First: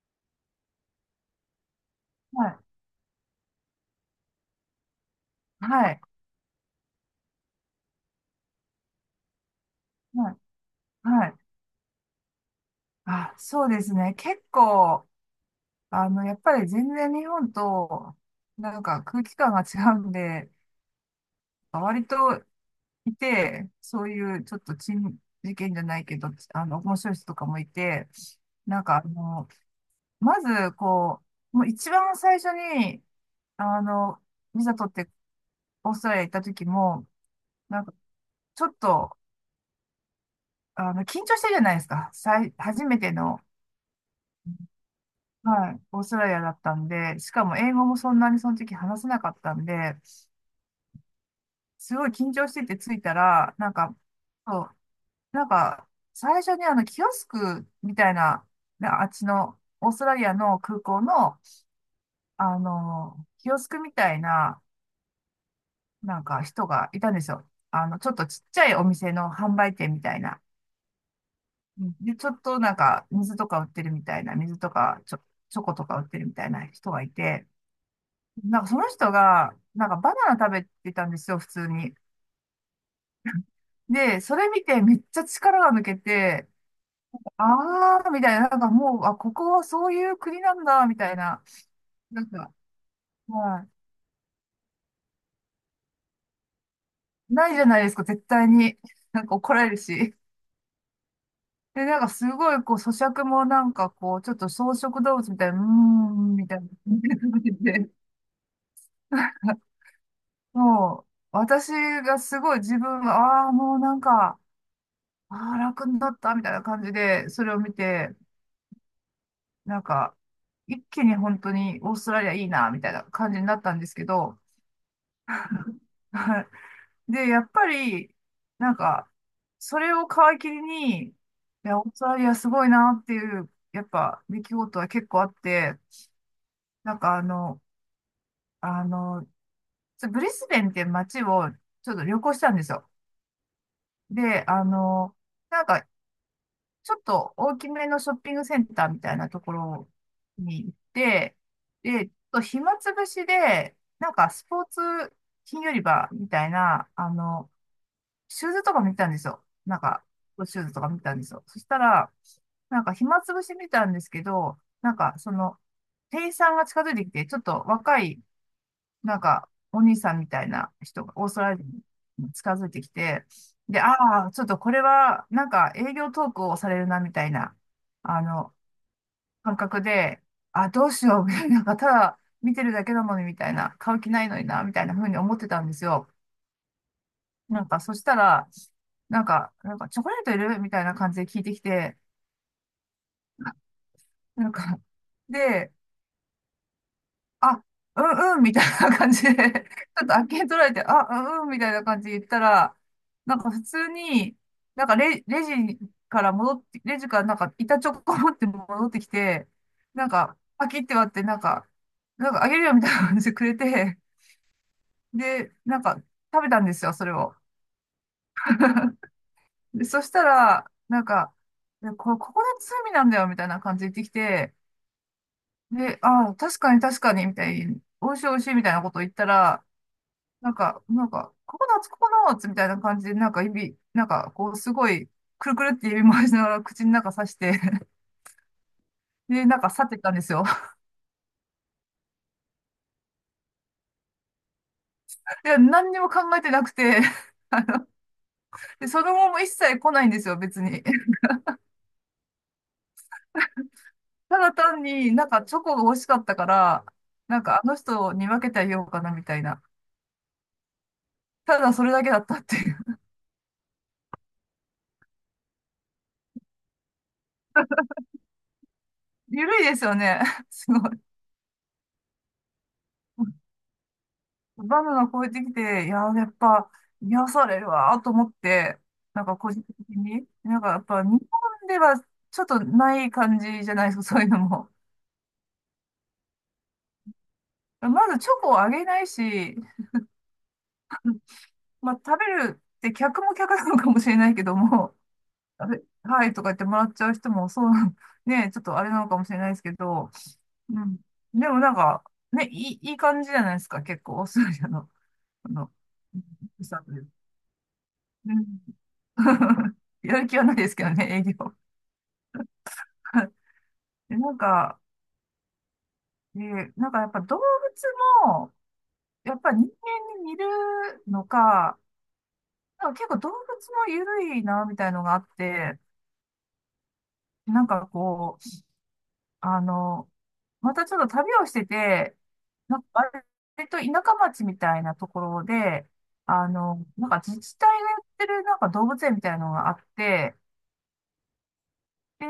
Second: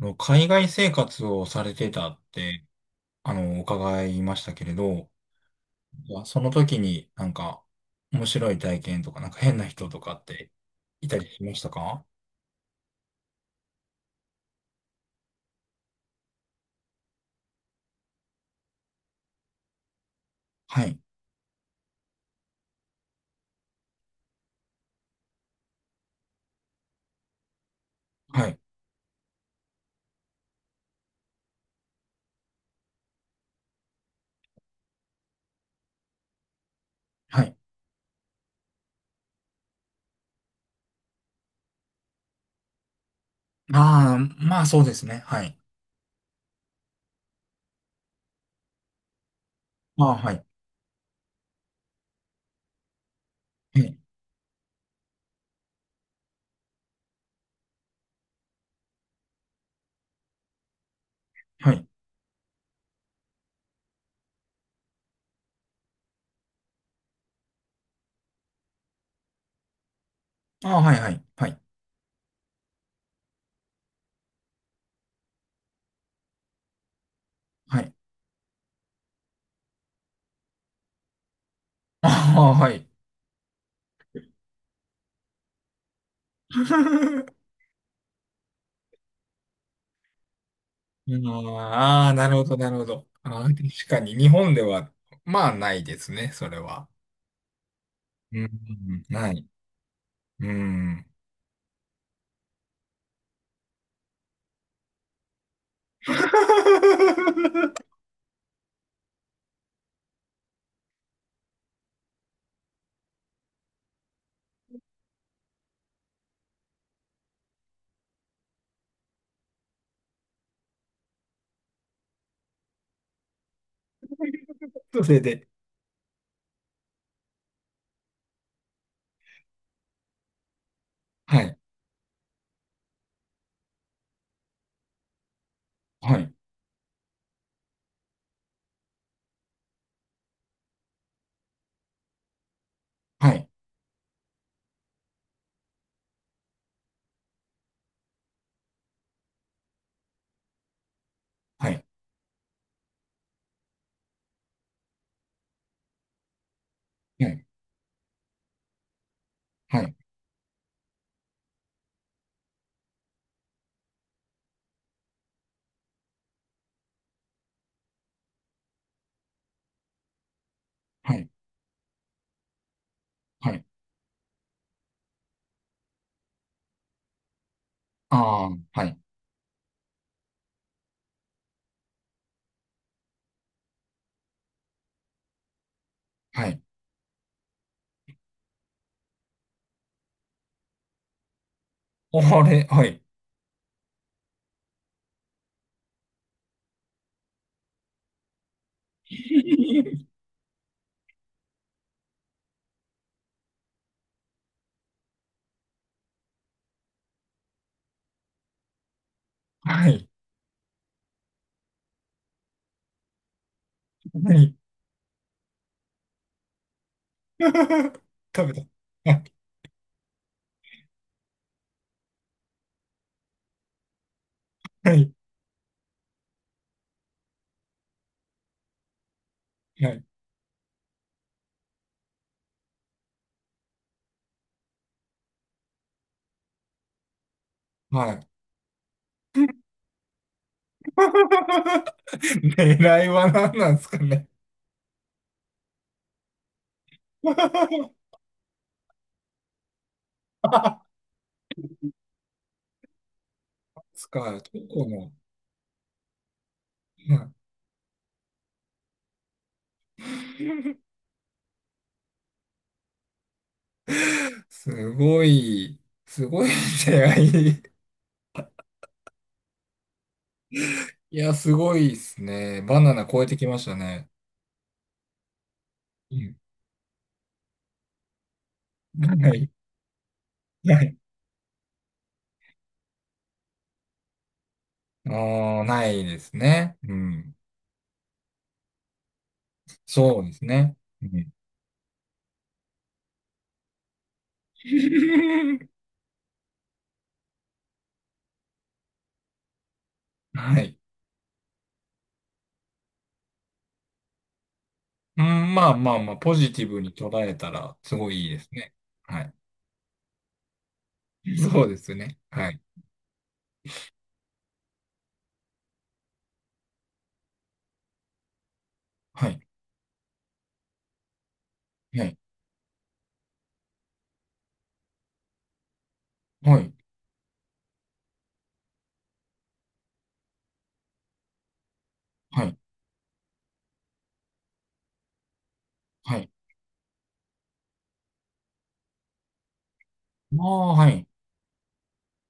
あの海外生活をされてたっはい、て、伺いましたけれど、はい、その時になんか面白い体験とか、なんか変な人とかっはい、ていたりはい。しましたか？あ、そうですね。結構、やっぱり全然日本と、空気感が違うんで、はい。割といて、そういうちょっと珍事件じゃないけど、面白い人とかもいて、はい。なんかあの、まず、もう一番最初に、あの、ビザ取ってオーストラリア行った時も、はい。なんかちょっと、緊張してるじゃないですか。さい、初めての。ああ、まあそうですね。はい。はい、オーストラリアだったんで、しかも英語もそんなにその時話せなかったんで、ああ、はい。すごい緊張してて着いたら、はい。そう、なんか、最初にキオスクみたいな、なあっちの、オーストラリアの空港の、はい。キオスクみたいな、人がいたんですよ。ちょっとちっちゃいお店の販売店みたいな。ああ、はい、はい。はい。うんで、ちょっと水とか売ってるみたいな、水とか、チョコとか売ってるみたいな人がいて、はい。その人が、バナナ食べてたんですよ、普通に。ああ、はい。で、それ見てめっちゃ力が抜けて、あ ー、みたいな、もう、あ、ここはそういう国なんだ、みたいな。ああ、ななんるほか、ど、なるほど。ああ、確はかに日本では、まあないですね、それは。い。ないじゃないですか、絶う対に。ん、ない。怒られるし。うん。で、すごい、咀嚼もちょっと草食動物みたいな、うーん、みたいな。食べてて もう、私がすごい自分が、ああ、もうああ、楽になった、みたいな感じで、それを見て、なんか、一気に本当にオーストラリアいいな、みたいな感じになったんですけど、それで。で、やっぱり、なんか、それを皮切りに、いはい、や、オーストラリアすごいなっていう、やっぱ、出来事は結構あって、はい、なんかあの、あの、ちょブリスベンっていう街をちょっと旅行したんですよ。はい、で、なんか、ちょっと大きめのショッピングセンターみたいなところに行って、はい、で、ちょっと暇つぶしで、スポーツ金売り場みたいな、はい、シューズとか見たんですよ。はい、シューズとか見たんですよ。そしたら、暇つぶし見たんですけど、その、店員さんが近づいてきて、ちょっと若いお兄さんみたいな人がはオい、ーストラリアに近づいてきて、はい、で、ああ、ちょっとこれは、営業トークをされるな、みたいな、ああの、ー、はい、感覚で、あ、どうしよう、みたいな、ただ見てるだけなのに、みたいな、買う気ないのにな、みたいな風に思ってたんですよ。はい。そしたら、チョコレートいるみたいな感じで聞いてきて、あれ、はい。なんか、で、あ、うんうんみたいな感じで ちょっとあっけに取られて、あ、うんうんみたいな感じで言ったら、普通に、レジから戻って、レジから板チョコ持って戻ってきて、はい、パキって割って、あげるよみたいな感じでくれて、はい。で、食べたんですよ、それを。食べた。はい、で、そしたら、でこれ、ここで罪なんだよみたいな感じで言ってきて、はい、で、ああ、確かに確かにみたいに、美味しい美味しいみたいなことを言ったら、はい。ココナッツ、ココナッツみたいな感じで、指、すごい、くるくるって指回しながら口の中刺して、はい。 で、去ってったんですよ。狙いは何なんですかね？いや、何にも考えてなくて、で、その後も一切来ないんですよ、別に。つたか、チだョ単コの。にチョコが欲しかったから、はい。 あの人に分けてあげようかな、みたいな。ただそれだけだったっていう。すごい、すごい出会い。緩いですよね。すごい。いや、すごいですね。バナナ超えてきましたね。バナナ超えてきて、いやうー、やっん。ぱ、癒されるわーと思って、ない。個人的に、なやっい。ぱ日本ではちょっとない感じじゃないですか、そういうのも。あー、ないですね。うん。まずチョコをあげないし、そうですね。うん。 まあ食べるって客も客なのかもしれないけども、あれはいとか言ってもらっちゃう人もそうなん、ね、ちょっとあれなのかもしれないですけど、はい。うん。でもね、いい、いい感じじゃないですか、結構、オーストラリアの、うあん、まの、あまあまあ、うんポジテ良ィブさとにいうか。捉えたら、すごいいいうですん ね。はい。やる気はないですけどね、営業。そうですね。はい。で、で、やっぱ動物も、はやい。っぱ人間に似るのか、はい。結構動物も緩いな、みたいのがあって、はい。なんかこう、あの、またちょっと旅をしてて、はい。なんか割と田舎町みたいなところで、はい。自治体がやってる動物園みたいなのがあって、まあ、あ、はい。で、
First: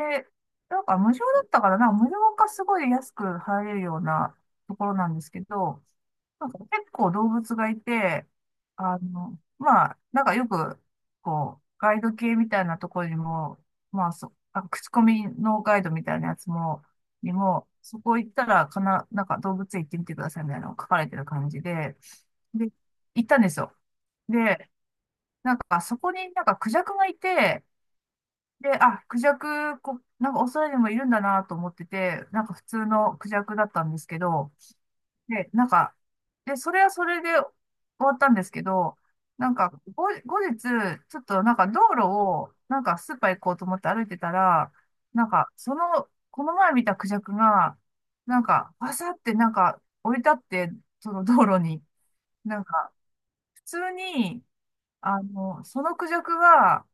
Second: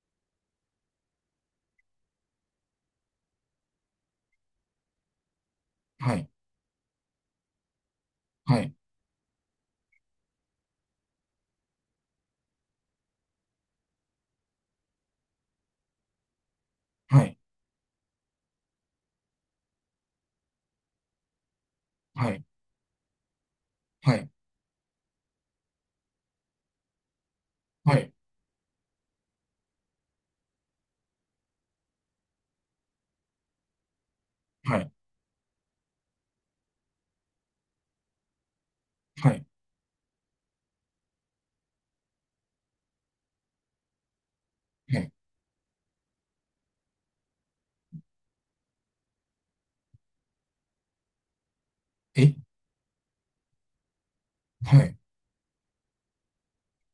無料だったからな、無料かすごい安く入れるようなところなんですけど、はい。結構動物がいて、はい。まあ、よく、ガイド系みたいなところにも、まあ、そ、あ、口コミのガイドみたいなやつも、はにい。も、そこ行ったら、かな、動物園行ってみてくださいみたいなのが書かれてる感じで、はい。で、行ったんですよ。はい。で、そこにクジャクがいて、はい。で、あ、クジャク、こ、オーストラリアにもいるんだなと思ってて、普通のクジャクだったんですけど、で、で、それはそれで終わったんですけど、はい。はい。なんか、後日、ちょっと道路を、スーパー行こうと思って歩いてたら、はい。その、この前見たクジャクが、バサって降り立って、その道路に、え、なんか、普通に、はい。そのクジャクは、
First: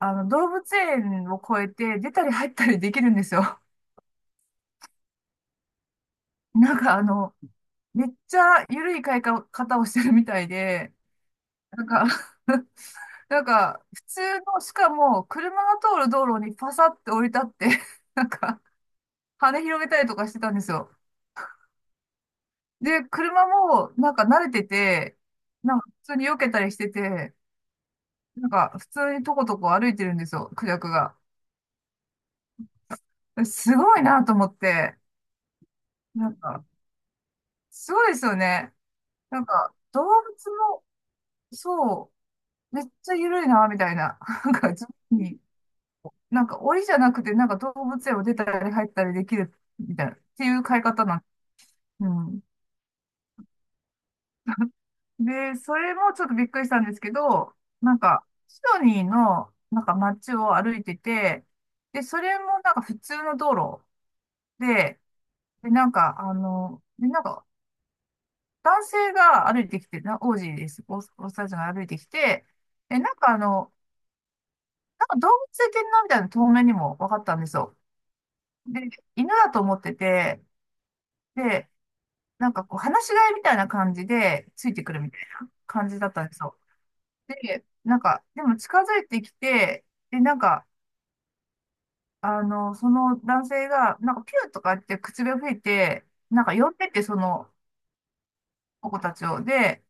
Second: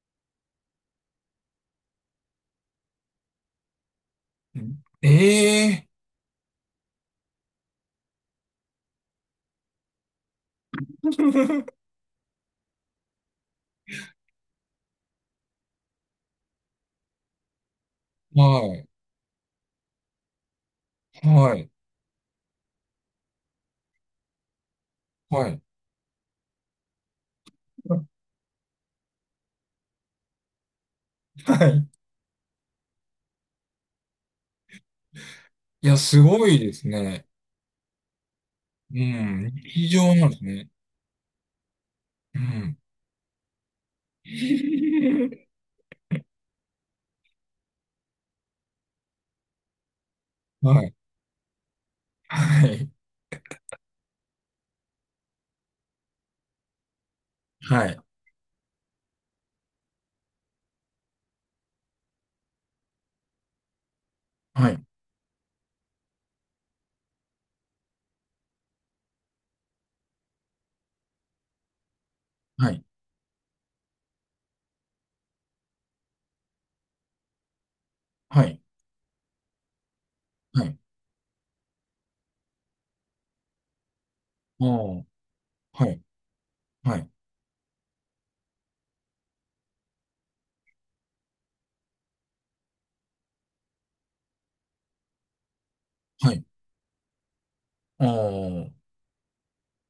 動物園を越えて出たり入ったりできるんですよ。ん、ええ なんかあの、めっちゃ緩い飼い方をしてるみたいで、ー。なんか 普通の、しかも、車が通る道路にパサって降り立って なんか、はい。羽広げたりとかしてたんですよ。はい。で、車も、慣れてて、はい。普通に避けたりしてて、普通にとことこ歩いてるんですよ、クジャクが。はい。すごいなと思って、いや、すなんごいか、ですね。すごいですよね。うん。日動常なんです物ね。もそうう、ん。めっちゃ緩いな、みたいな。自分に、檻じゃなくて、動物園を出たり入ったりできる、みたいな、っていうは飼いい。方なん、うん。はい。で、それもちょっとびっくりしたんですけど、はい。シドニーの、街を歩いてて、で、それも普通の道路はい。で、で、男性が歩いてきて、な、オージーです。オーストラリアんが歩いてきて、はい。で、動物園なみたいなの透明にも分かったんですよ。はい。で、犬だと思ってて、はい。で、なんかこう、放し飼いみたいな感じで、あついてくるー、みたいなは感じい。だったんですよ。はい。で、なんか、でも近づいてきて、で、なんか、その男性が、なんかピューとか言って口笛吹いて、はない。んか呼んでって、そのあー、子たちを。で、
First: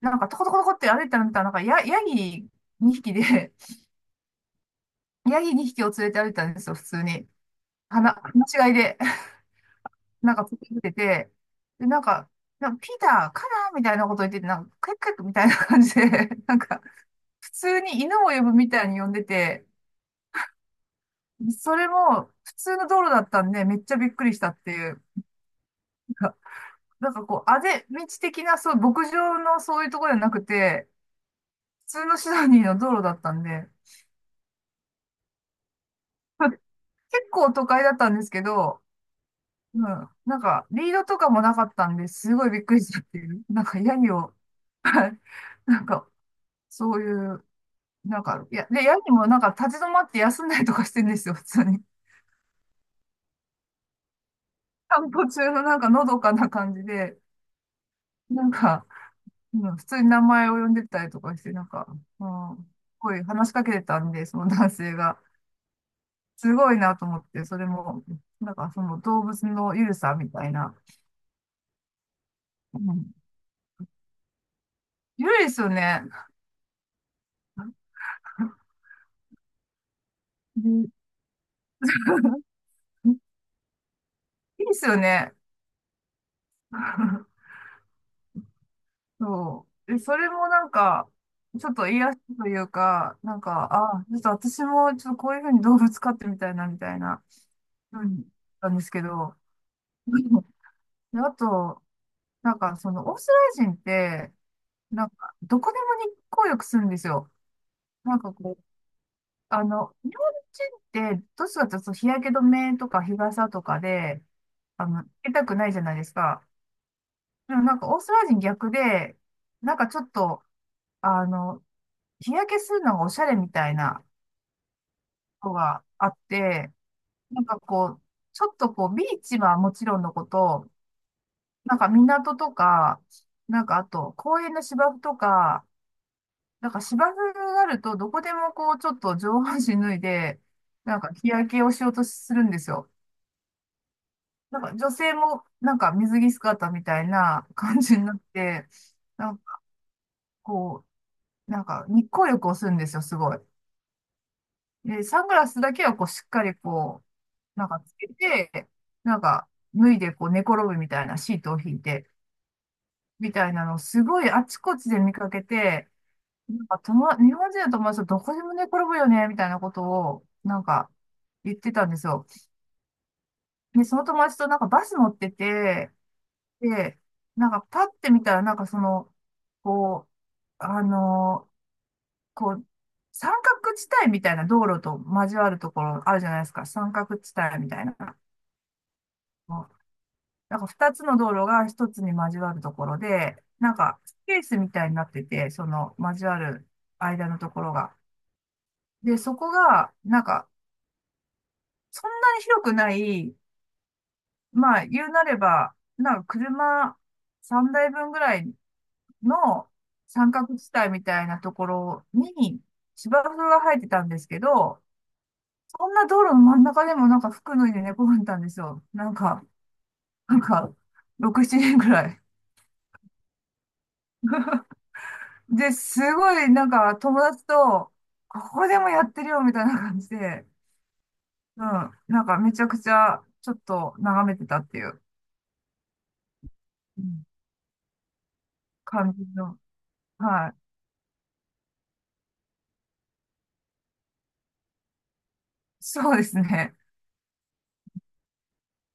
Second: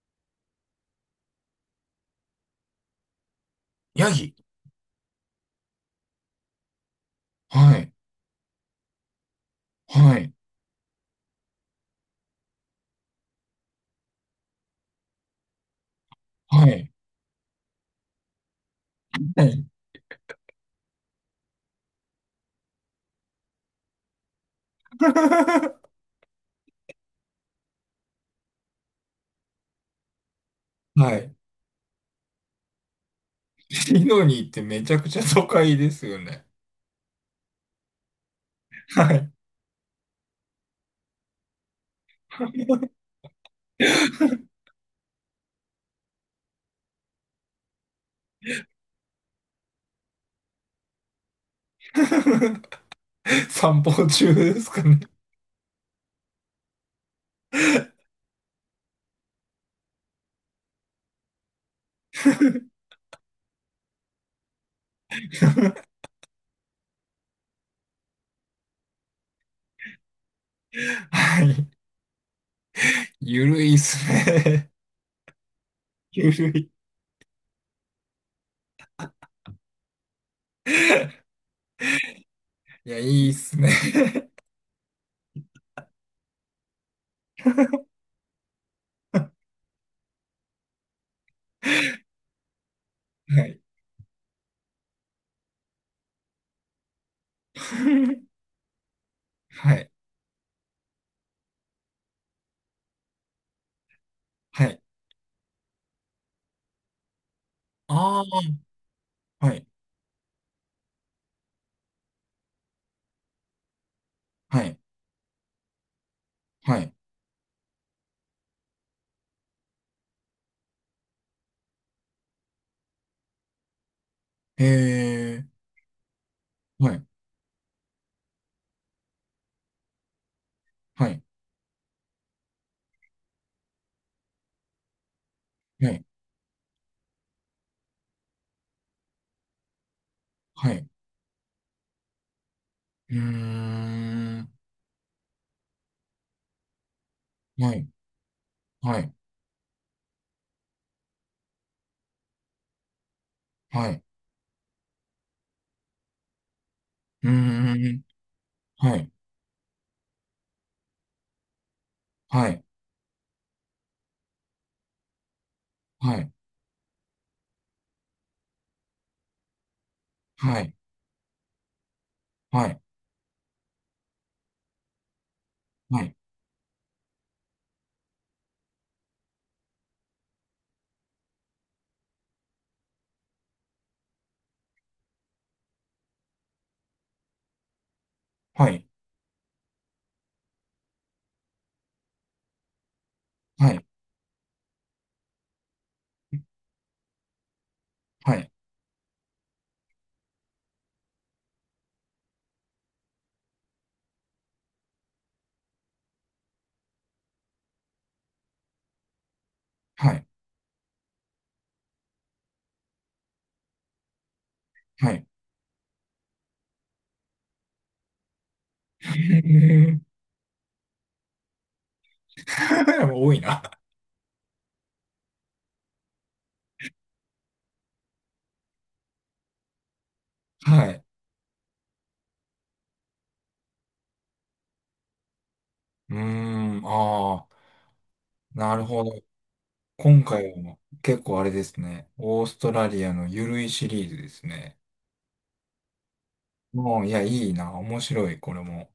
なんかトコトコトコって歩いてみたらなんかヤギ2匹で、ヤギ。ヤギ2匹を連れて歩いたんですよ、普通に。はい。放し飼いで。はい。なんか作ってて、で、なんか、なんかピーターかなみたいなこと言ってて、なんか、クイックイックみたいな感じで、なんはか、い。普通に犬を呼ぶみたいに呼んではい。て、それも普通の道路だったんで、めっちゃびっくりしたっていう。なんか、なんかこう、あぜ道的な、そう、牧場のそういうところじゃなくて、はい。普通のシドニーの道路だったんで、シドニーってめちゃくちゃ都会ですよね？まあ結構都会だったんですけど、はい。うん、なんか、リードとかもなかったんで、すごいびっくりしたっていう。なんか、ヤギを、はい、なんか、そういうなんか、いや、で、ヤギもなんか立ち止まって休んだりとかしてんですよ、普通に。散歩中ですかね？散歩中のなんかのどかな感じで、なんか、うん、普通に名前を呼んでたりとかして、なんか、うん、す ごい話しかけてたんで、その男性が。すごいなと思って、それも、なんかその動物のゆるさみたいな。はい。うん、ゆるいっすね。ゆるいですよね。ゆるい。でいいや、いいっすね。いですよね。そう。で、それもなんか、ちょっと 癒しというか、なんはい。か、ああ、ちょっと私もちょっとこういうふうに動物飼ってみたいな、みたいな、うん、なんですけど。はい。で、あと、なんかその、オーストラリア人って、はい。なんか、どこでも日光浴するんですよ。なんあかこう、あ、はい。日本人って、どうしてかというと日焼け止めとか日傘とかで、はい。受けたくないじゃないですか。はい。でもなんか、オーストラリア人逆で、なんかちょっと、あの、日焼けするのがおしゃれみたいなへえ。ことがあって、はい。なんかこう、ちょっとこう、ビーチはもちろんのこと、はい。なんか港とか、なんかあと公園の芝生とか、はい。なんか芝生があるとどこでもこう、ちょっと上半身脱いで、はい。なんか日焼けをしようとするんですよ。うーん。なんか女性もなんか水着姿みたいなは感い。じになって、はい。なんかこう、なんか日光浴をするんですよ、すごい。はい。で、サングラスだけはこう、しっかりこうう、なんかーつん。けて、はい。なんか脱いでこう寝転ぶみたいなシートを引いて、はい。みたいなのをすごいあちこちで見かけて、はい。なんか友達、日本人の友達とどこでも寝転ぶよね、みたいなことを、なはんい。か言ってたんですよ。はで、その友達となんかバス乗ってて、い。で、なんかパッて見たら、なんかその、こう、こう、三角地帯みたいな道路と交わるところあるじゃないですか。三角地帯みたいな。はい。なんか二つの道路が一つに交わるところで、はなんい。かスペースみたいになってて、その交わる間のところが。はい。で、そこが、なんか、そんなに広くない、まあ、言うなれば、なんか車3台分ぐらいのはい。三角地帯みたいなところに芝生が生えてたんですけど、はい。はい。そんな道路の真ん中でもなんか服脱いで寝転んでたんですよ。なへんか、ー。 なんか、6、7年ぐらい。多いな。で、すごい、なんか、友達と、ここでもやってるよ、みたいな感じで、はい。うん、なんか、めちゃくちゃ、ちょっと、眺めてたっていう、うーん。うん、ああ、なるほど。感じの、今は回い。は結構あれですね。オーストラリアのゆるいシリーズですね。そうですね。もう、いや、いいな。面白い、これも。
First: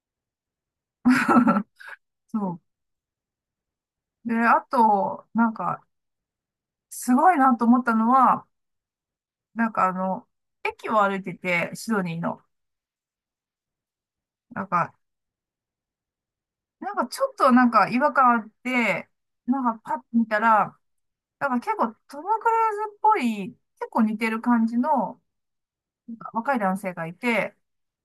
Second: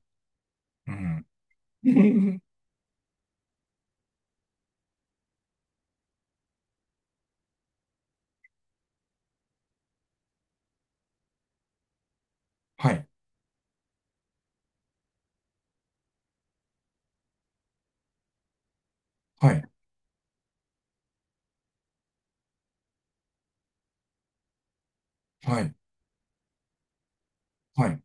うん。そう。で、あと、なんか、すごいなと思ったのは、なんかあの、駅を歩いてて、シドニーの。はい、なんか、なんかちょっとなんか違和感あって、はない、んかパッと見たら、なんか結構トム・クルーズっぽい、結構似てる感じの、はい、なんか若い男性がいて、はい、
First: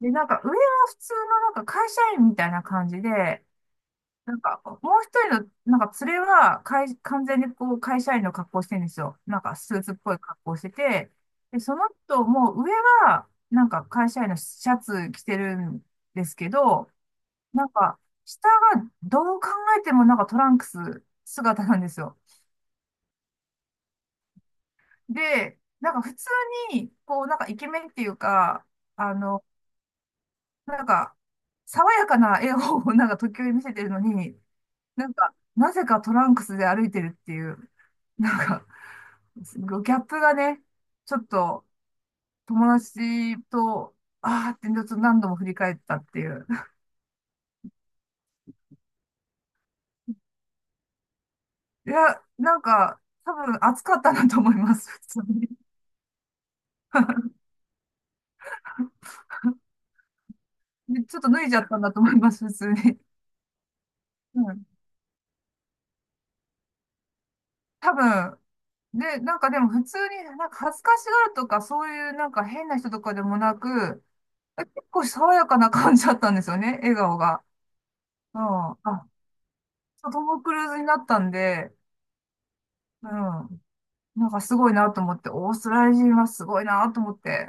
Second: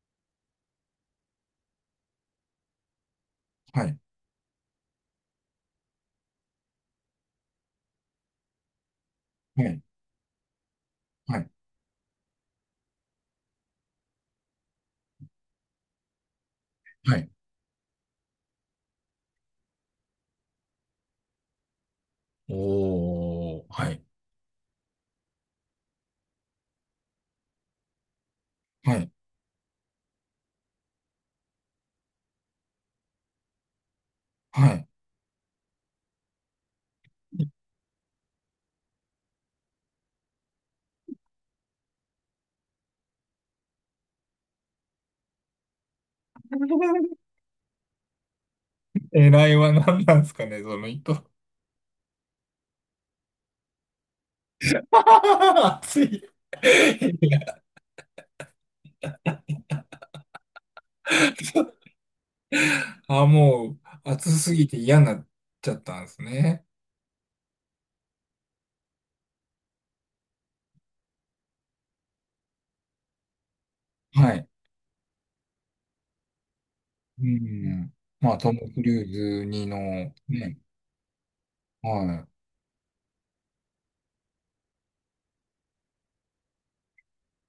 で、なんか上は普通のなんか会社員みたいな感じで、はい、なんかもう一人のなんか連れは会完全にこう会社員の格好してるんですよ。なんかはスーい、ツっぽい格好してて、はい、で、その人も上はなんか会社員のシャツ着てるんですけど、はい。なんか下がどう考えてもなんかトランクス姿なんですよ。おー、はい、で、なんか普通にこうなんかイケメンっていうか、はい、あの、なんか、爽やかな笑顔をなんか時折見せてるのに、はい。なんか、なぜかトランクスで歩いてるっていう、なんか、ギャップがね、ちょっと友達と、あーってちょっと何度も振り返ったっていう。狙いは何なんですかね、その糸。いや、なんか、多分暑かったなと思います、普通に。熱い。いや、でちょっと脱いじゃったんだと思います、普通に。あ、もう、熱うすん。ぎて嫌になっちゃったんですね。多分、で、なんかでも普通になんか恥ずかしがるとか、そういうなんか変な人とかでもなく、はい。結構爽やかな感じだったんですよね、笑顔うが。ん。まあ、うん。トム・クルあ、ーズ2の、トム・クね。ルーズになったんで、はうん。なんかすごいなと思って、オーストラリア人はすごいなと思って。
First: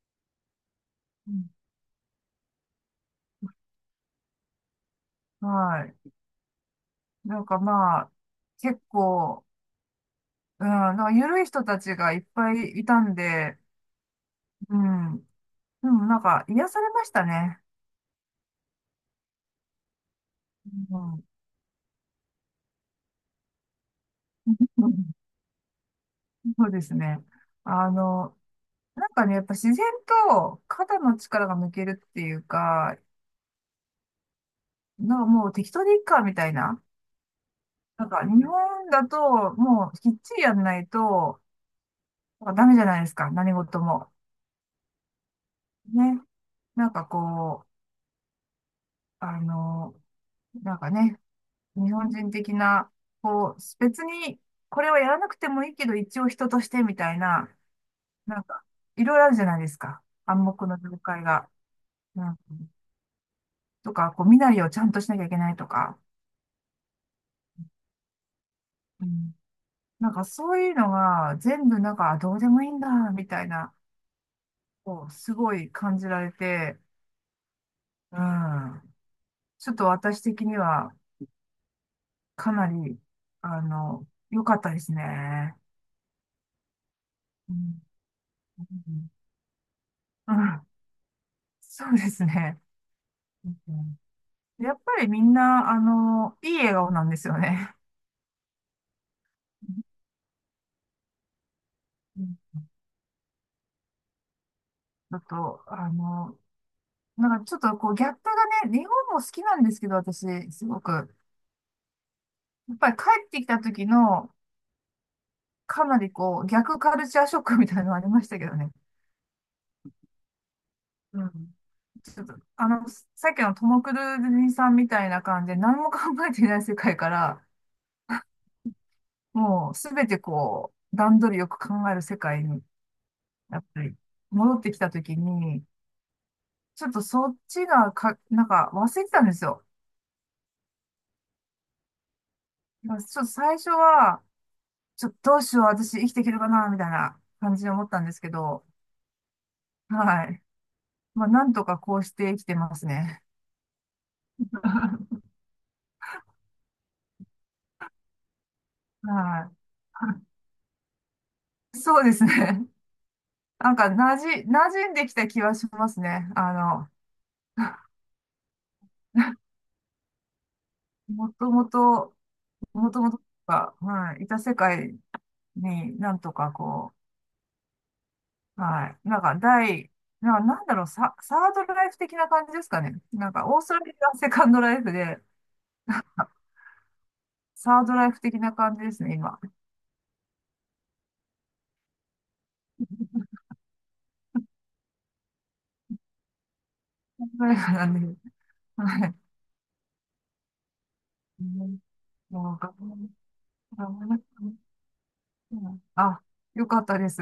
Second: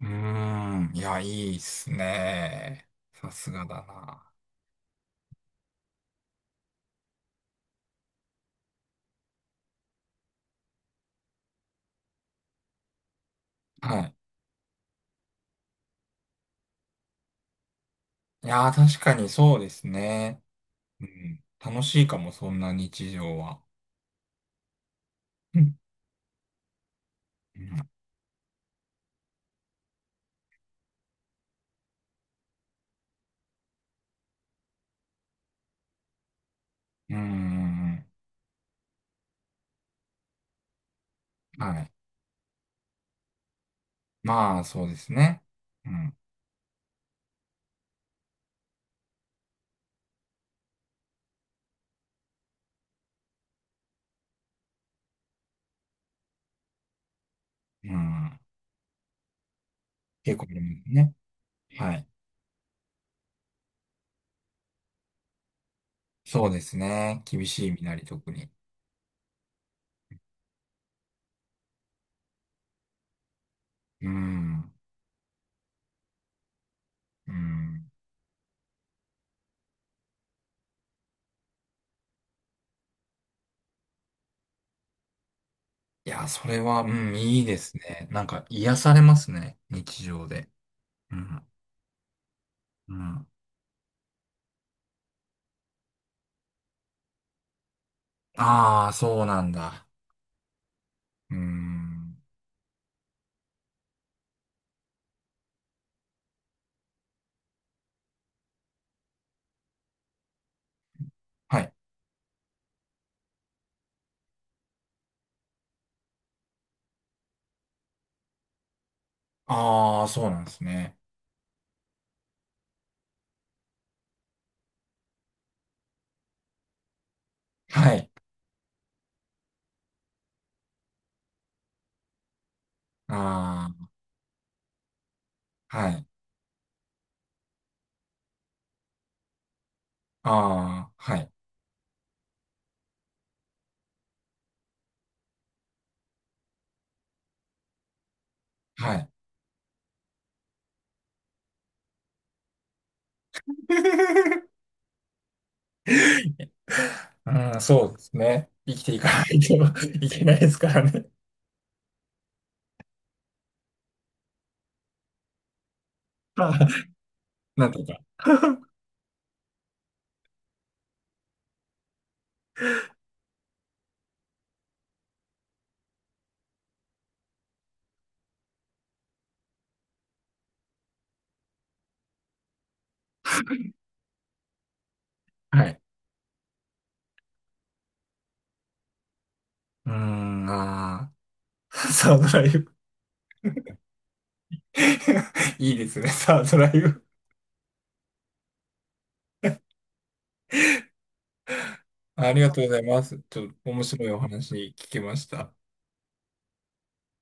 い。うーん。いや、うん、いいっすね。さすがだな。はい。なんかまあ、結構、うん、なんか緩い人たちがいっぱいいたんで、はうん。でもなんか癒されましたね。い。いやー、確かにそうですね。ううん。ん。楽しいかも、そんな日常は。うん、うん。そうですね。うん。あの、なんかね、やっぱ自然と肩の力が抜けるっていうか、なんかもう適当でいいか、みたいな。うんうん、なんか日本だと、もうきっちりやんないと、はい。なんかダメじゃないですか、何事も。まあ、そうですね。うん。ね。なんかこう、あの、なんかね、日本人的な、こう、別にこれはやらなくてもいいけど、一応人としてみたいな、うん。なんか、いろいろあるじゃないですか。結暗構あり黙まのす了ね。解が。はい。うん、とか、こう、身なりをちゃんとしなきゃいけないとか。そうですね。厳しい身なり、特に。うん、なんかそういうのが全部なんか、あ、どうでもいいんだ、みたいな。うん。こう、すごい感じられて、うん。うん。ちょっと私的にはかなり、良かったですね。いや、それは、うん、いいうですん。ね。なんか、う癒されん。ますね。日常うで。ん、うん。そうですね。うん。うん、やっぱりみんな、いい笑顔なんですよね。ああ、そうなんだ。うん。うん、だと、なんかちょっとこうギャップがね、日本も好きなんですけど、私、すごく。はい。やっぱり帰ってきた時の、かなりこう、逆カルチャーショックみたいなのありましたけどね。ああ、そうなんですね。うん。ちょっと、さっきのトム・クルーズさんみたいな感じで何も考えていない世界から、はい。もうすべてこう、段取りよく考える世界に、やっぱあり戻ってきたときに、あ、はい。ちょっとそっちがか、なんか忘れてたんですよ。ああ、はい。だからちょっと最初は、ちょっとどうしよう、私生きていけるかな、みたいな感じで思ったんですけど、はい。はい。まあ、なんとかこうして生きてますね。うん、そうですね。生きていかないはといけないですからね。い。そうですね。なんか、馴染んできた気はしますね。まあ、なんとか。もともと、もともとが、はい、いた世界になんとかこう、はい、なんかなんだろう、サードライフ的な感じですかね。なんか、オーストラリアがセカンドライフで、はい。サードライフ的な感じですね、今。うーん、ああ、サードライブ。いいですね、サードライブ。サードライフなんで、はい。うん、ありがもう、とうごがざいます。ちょっと面白いお話聞けました。うんあ、よかったです。